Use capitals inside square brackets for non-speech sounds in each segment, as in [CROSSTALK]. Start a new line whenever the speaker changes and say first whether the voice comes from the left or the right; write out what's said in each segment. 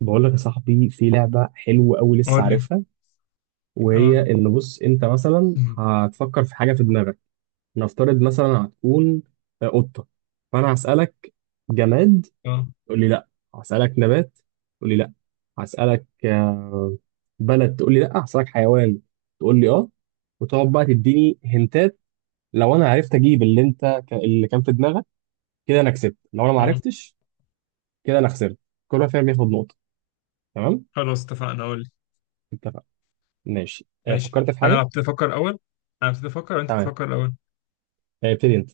right: بقول لك يا صاحبي، في لعبة حلوة أوي لسه
left: قول لي.
right: عارفها. وهي
left: اه
right: إن بص أنت مثلا هتفكر في حاجة في دماغك. نفترض مثلا هتكون قطة، فأنا هسألك جماد،
left: اه
right: تقول لي لأ. هسألك نبات، تقول لي لأ. هسألك بلد، تقول لي لأ. هسألك حيوان، تقول لي أه. وتقعد بقى تديني هنتات. لو أنا عرفت أجيب اللي أنت اللي كان في دماغك، كده أنا كسبت. لو أنا ما
left: اه.
right: عرفتش، كده أنا خسرت. كل واحد فينا بياخد نقطة، تمام؟
left: خلاص اتفقنا، قول لي.
right: اتفقنا. ماشي،
left: ماشي، انا
right: فكرت في
left: اللي
right: حاجة.
left: ابتدي افكر اول، انا ابتدي افكر انت
right: تمام.
left: تفكر الاول.
right: ابتدي انت.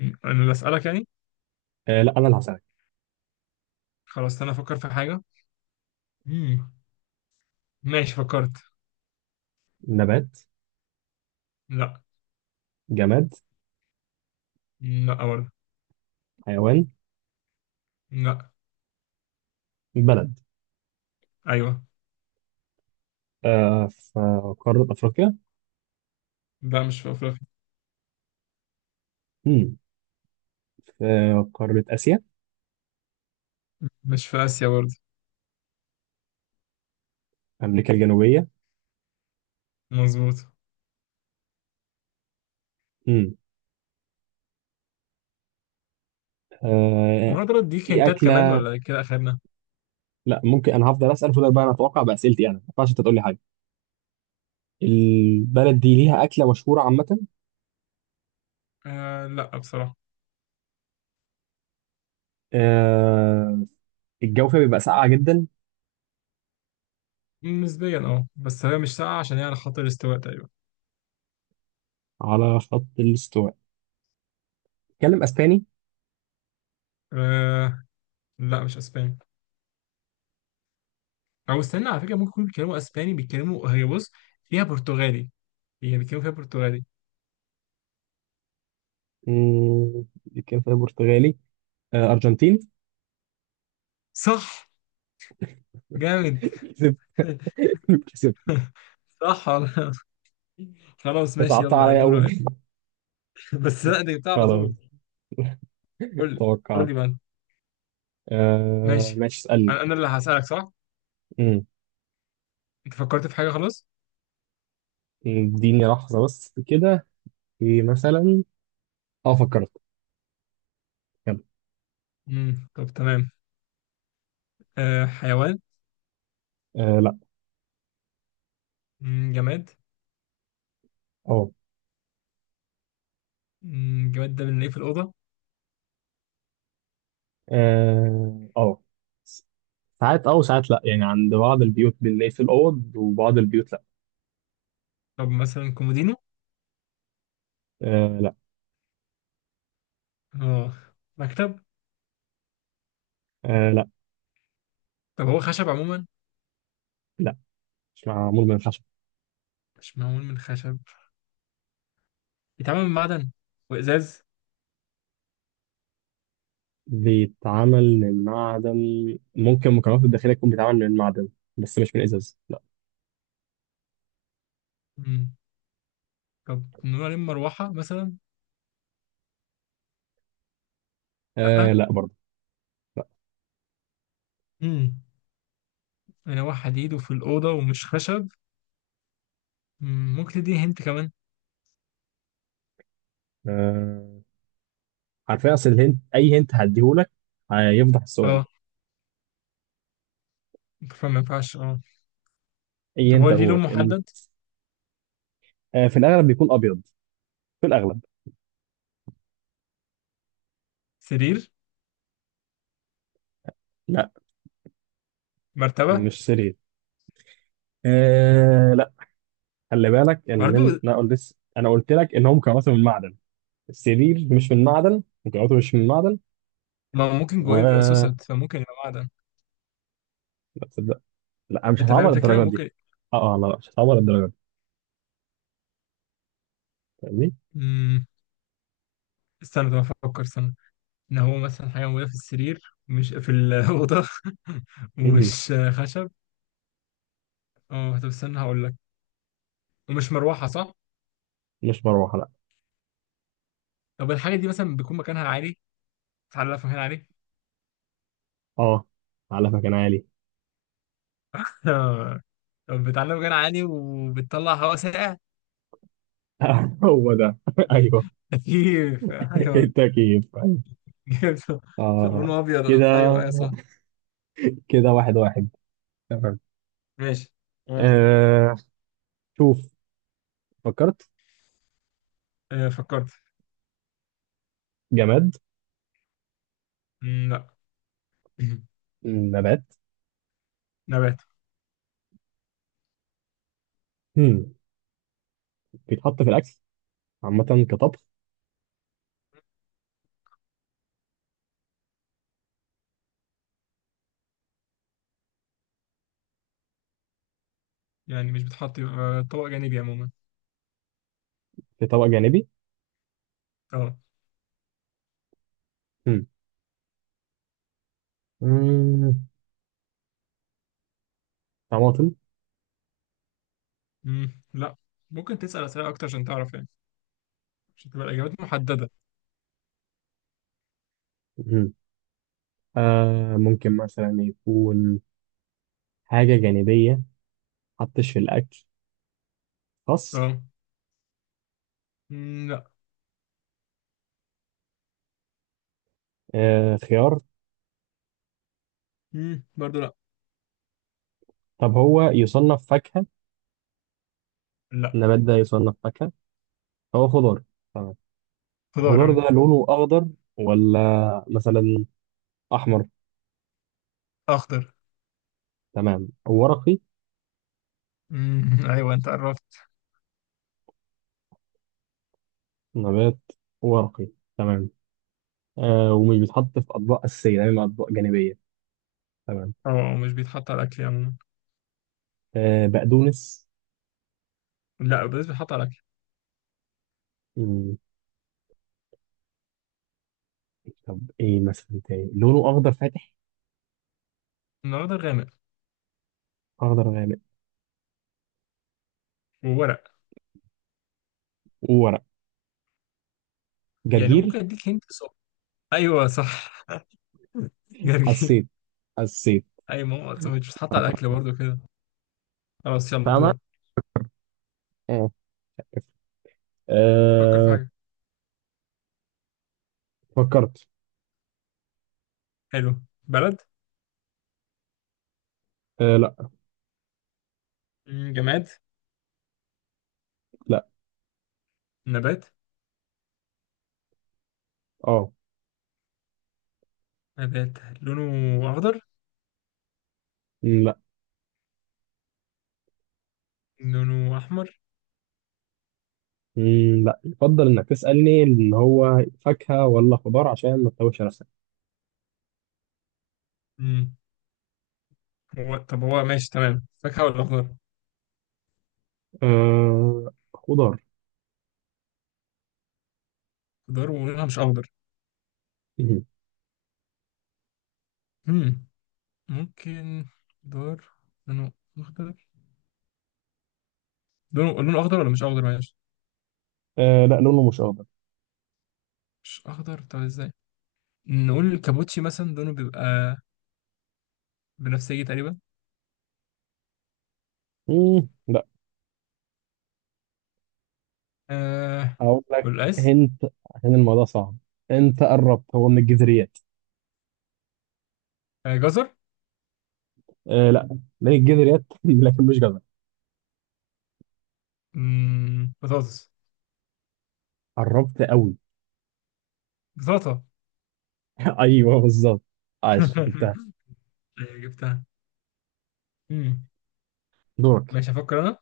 left: مم. انا اللي اسالك يعني؟
right: آه لا، انا اللي هسألك.
left: خلاص انا افكر في حاجه. مم. ماشي فكرت.
right: نبات؟
left: لا.
right: جماد؟
left: لا برضه.
right: حيوان؟
left: لا.
right: بلد؟
left: ايوه.
right: آه، في قارة افريقيا؟
left: لا مش في افريقيا.
right: مم. في قارة اسيا؟
left: مش في اسيا برضه.
right: امريكا الجنوبية؟
left: مظبوط.
right: مم.
left: وانا
right: آه،
left: اقدر اديك
right: في
left: هنتات كمان
right: اكلة؟
left: ولا كده اخرنا؟
right: لا ممكن، انا هفضل اسأل، فضل بقى انا اتوقع بأسئلتي، انا ما ينفعش انت تقول لي حاجة. البلد دي ليها اكلة مشهورة عامة؟
left: آه لا بصراحه.
right: آه. الجو فيها بيبقى ساقعة جدا؟
left: نسبيا اه، بس هي مش ساقعه عشان هي على خط الاستواء تقريبا.
right: على خط الاستواء. بيتكلم اسباني؟
left: آه لا مش اسبانيا، او استنى على فكره ممكن يكونوا بيتكلموا اسباني، بيتكلموا، هي بص فيها برتغالي، هي بيتكلموا فيها برتغالي.
right: بيتكلم برتغالي؟ آه، ارجنتيني.
left: صح.
right: [LAUGHS]
left: جامد.
right: كسبت.
left: [LAUGHS]
right: كسبت.
left: صح والله. خلاص ماشي،
right: صعبت
left: يلا يا
right: عليا قوي.
left: دور. [LAUGHS] بس لا دي بتاع على
right: خلاص،
left: طول. قول لي. قول
right: توقعت.
left: لي بقى.
right: آه
left: ماشي.
right: ماشي، اسألني.
left: أنا اللي هسألك صح؟
right: مم.
left: انت فكرت في حاجه خلاص؟
right: اديني لحظة بس كده. في مثلا، اه فكرت، يلا.
left: طب تمام. أه، حيوان؟
right: آه لا.
left: مم، جماد؟
right: اه
left: مم، جماد ده بنلاقيه في الاوضه.
right: اه آه. س- ساعات اه وساعات لا، يعني عند بعض البيوت بنلاقي في الأوض وبعض البيوت لا.
left: طب مثلا كومودينو؟
right: آه لا.
left: اه. مكتب؟
right: آه لا
left: طب هو خشب عموما؟
right: لا مش معمول من الخشب.
left: مش معمول من خشب. بيتعمل من معدن وازاز؟
right: بيتعمل من معدن، ممكن مكوناته الداخلية تكون بيتعمل من معدن، بس مش من إزاز لا.
left: طب نقول عليه مروحة مثلا؟
right: آه
left: لأ.
right: لا برضه. لا.
left: امم، مروحة حديد وفي الأوضة ومش خشب. مم، ممكن تديني هنت كمان؟
right: آه، عارفين اصل الهنت، اي هنت هديهولك هيفضح السؤال.
left: اه. فما ينفعش اه.
right: اي
left: طب هو
right: هنت
left: ليه لون
right: هديهولك
left: محدد؟
right: آه، في الاغلب بيكون ابيض، في الاغلب.
left: سرير؟
right: لا،
left: مرتبة؟
right: مش سرير. آه لا. خلي بالك ان،
left: برضه.
right: انا قلت لك ان هو مكوناته من معدن. السرير مش من معدن، مكوناته مش من معدن.
left: ما هو ممكن جواه يبقى
right: و
left: سوسد فممكن يبقى معدن.
right: لا تصدق، لا مش
left: انت فاهم
right: هصعبها
left: الفكرة؟
right: للدرجه دي.
left: ممكن.
right: اه لا، مش هصعبها للدرجه دي، فاهمني.
left: مم. استنى طب افكر، استنى، ان هو مثلا حاجة موجودة في السرير مش في الأوضة. [LAUGHS]
right: مهم.
left: ومش خشب. اه طب استنى هقول لك. ومش مروحة صح؟
right: مش مروحه لا.
left: طب الحاجة دي مثلا بيكون مكانها عالي؟ تعالى في مكان عالي.
right: اه، على مكان عالي.
left: آه. طب بتعلم غير عالي وبتطلع هواء ساقع.
right: [LAUGHS] هو ده [LAUGHS] ايوه،
left: تكييف، ايوه.
right: التكييف أيوة.
left: جبته.
right: اه
left: لونه ابيض.
right: كده.
left: ايوه ايوه صح.
right: كده واحد واحد، تمام.
left: ماشي. تمام.
right: آه شوف، فكرت.
left: آه، فكرت.
right: جماد.
left: مم، لا. [CLEARS THROAT]
right: نبات.
left: نبات.
right: هم. بيتحط في الأكل عامة كطبخ.
left: يعني مش بتحط يبقى طبق جانبي عموما؟
right: في طبق جانبي.
left: اه.
right: هم. مم، طماطم.
left: مم، لا. ممكن تسأل أسئلة أكتر عشان تعرف يعني، عشان تبقى الإجابات محددة.
right: هم. آه ممكن مثلا يكون حاجة جانبية، حطش في الأكل. خس.
left: اه. مم، لا.
right: آه خيار.
left: مم، برضو لا.
right: طب هو يصنف فاكهة؟
left: لا.
right: النبات ده يصنف فاكهة؟ هو خضار، تمام.
left: خضار
right: الخضار
left: يعني.
right: ده لونه أخضر ولا مثلا أحمر؟
left: أخضر.
right: تمام، ورقي.
left: مم، [LAUGHS] أيوه أنت قربت.
right: نبات ورقي، تمام. آه، ومش بيتحط في اطباق اساسيه دايما، اطباق جانبيه، تمام.
left: اه مش بيتحط على الأكل عموما.
right: آه، بقدونس.
left: لا بس بيتحط على الأكل.
right: مم. طب ايه مثلا تاني لونه اخضر فاتح؟
left: الأخضر غامق.
right: اخضر غامق
left: وورق.
right: وورق.
left: يعني
right: جرجير.
left: ممكن اديك هنت صح؟ ايوه صح. [LAUGHS] جرجير.
right: حسيت. حسيت.
left: اي ماما أصلاً مش بتتحط على الاكل
right: قطعت.
left: برضو كده. خلاص يلا
right: فاهمه.
left: دورك.
right: اه.
left: فكر في
right: آه،
left: حاجه.
right: فكرت.
left: حلو. بلد؟
right: آه لا.
left: مم، جماد؟
right: لا.
left: نبات؟
right: اه.
left: نبات. لونه اخضر؟
right: مم، لا.
left: لونه احمر؟
right: مم، لا يفضل انك تسالني ان هو فاكهه ولا خضار عشان ما تتوهش نفسك.
left: مم. هو طب هو ماشي تمام، فاكهه ولا اخضر؟
right: آه خضار.
left: خضار ولونها مش اخضر؟
right: مم.
left: مم. ممكن. خضار لونه اخضر، لونه اخضر ولا مش اخضر، معلش.
right: آه لا لونه مش اخضر.
left: مش اخضر؟ طب ازاي. نقول الكابوتشي مثلا لونه بيبقى بنفسجي تقريبا.
right: مم، لا.
left: آه
right: هقول لك
left: والقيس.
right: هنت، عشان الموضوع صعب، انت قربت، هو من الجذريات.
left: آه جزر.
right: آه لا من الجذريات [LAUGHS] لكن مش جزر.
left: مم، بطاطس.
right: قربت قوي.
left: بطاطا.
right: [LAUGHS] ايوه بالظبط، عاش جبتها.
left: [LAUGHS] آه، جبتها. مم.
right: دورك.
left: ماشي هفكر انا.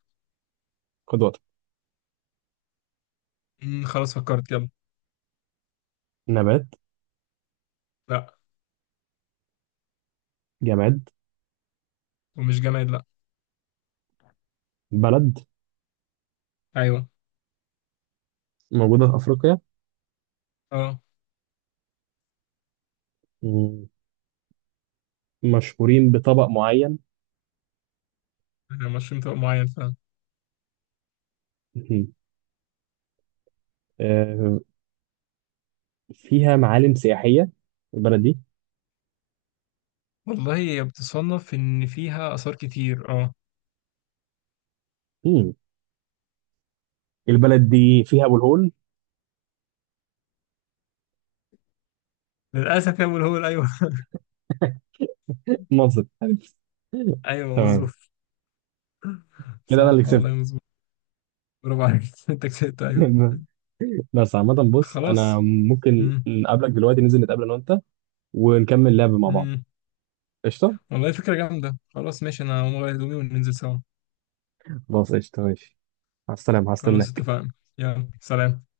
right: خد وقتك.
left: مم، خلاص فكرت يلا.
right: نبات.
left: لا.
right: جماد.
left: ومش جماد لا.
right: بلد.
left: ايوه.
right: موجودة في أفريقيا؟
left: اه.
right: مم. مشهورين بطبق معين؟
left: آه، مشروم طبق معين فعلا.
right: مم. آه، فيها معالم سياحية البلد دي؟
left: والله هي بتصنف ان فيها اثار كتير اه.
right: مم. البلد دي فيها أبو الهول.
left: للاسف يا ابو الهول ايوه. [LAUGHS]
right: مصر. [LAUGHS]
left: ايوه
right: تمام،
left: مظبوط.
right: كده أنا اللي
left: صح والله
right: كسبت.
left: مظبوط. برافو عليك. [LAUGHS] انت كسبت ايوه.
right: [LAUGHS] بس عامة بص، أنا
left: خلاص.
right: ممكن
left: مم.
right: نقابلك دلوقتي، ننزل نتقابل أنا وأنت ونكمل لعب مع بعض.
left: مم.
right: قشطة؟
left: والله فكره جامده، خلاص ماشي انا هقوم اغير هدومي وننزل سوا.
right: خلاص قشطة، ماشي، مع السلامة،
left: خلاص
right: هستناك.
left: اتفقنا. يلا سلام.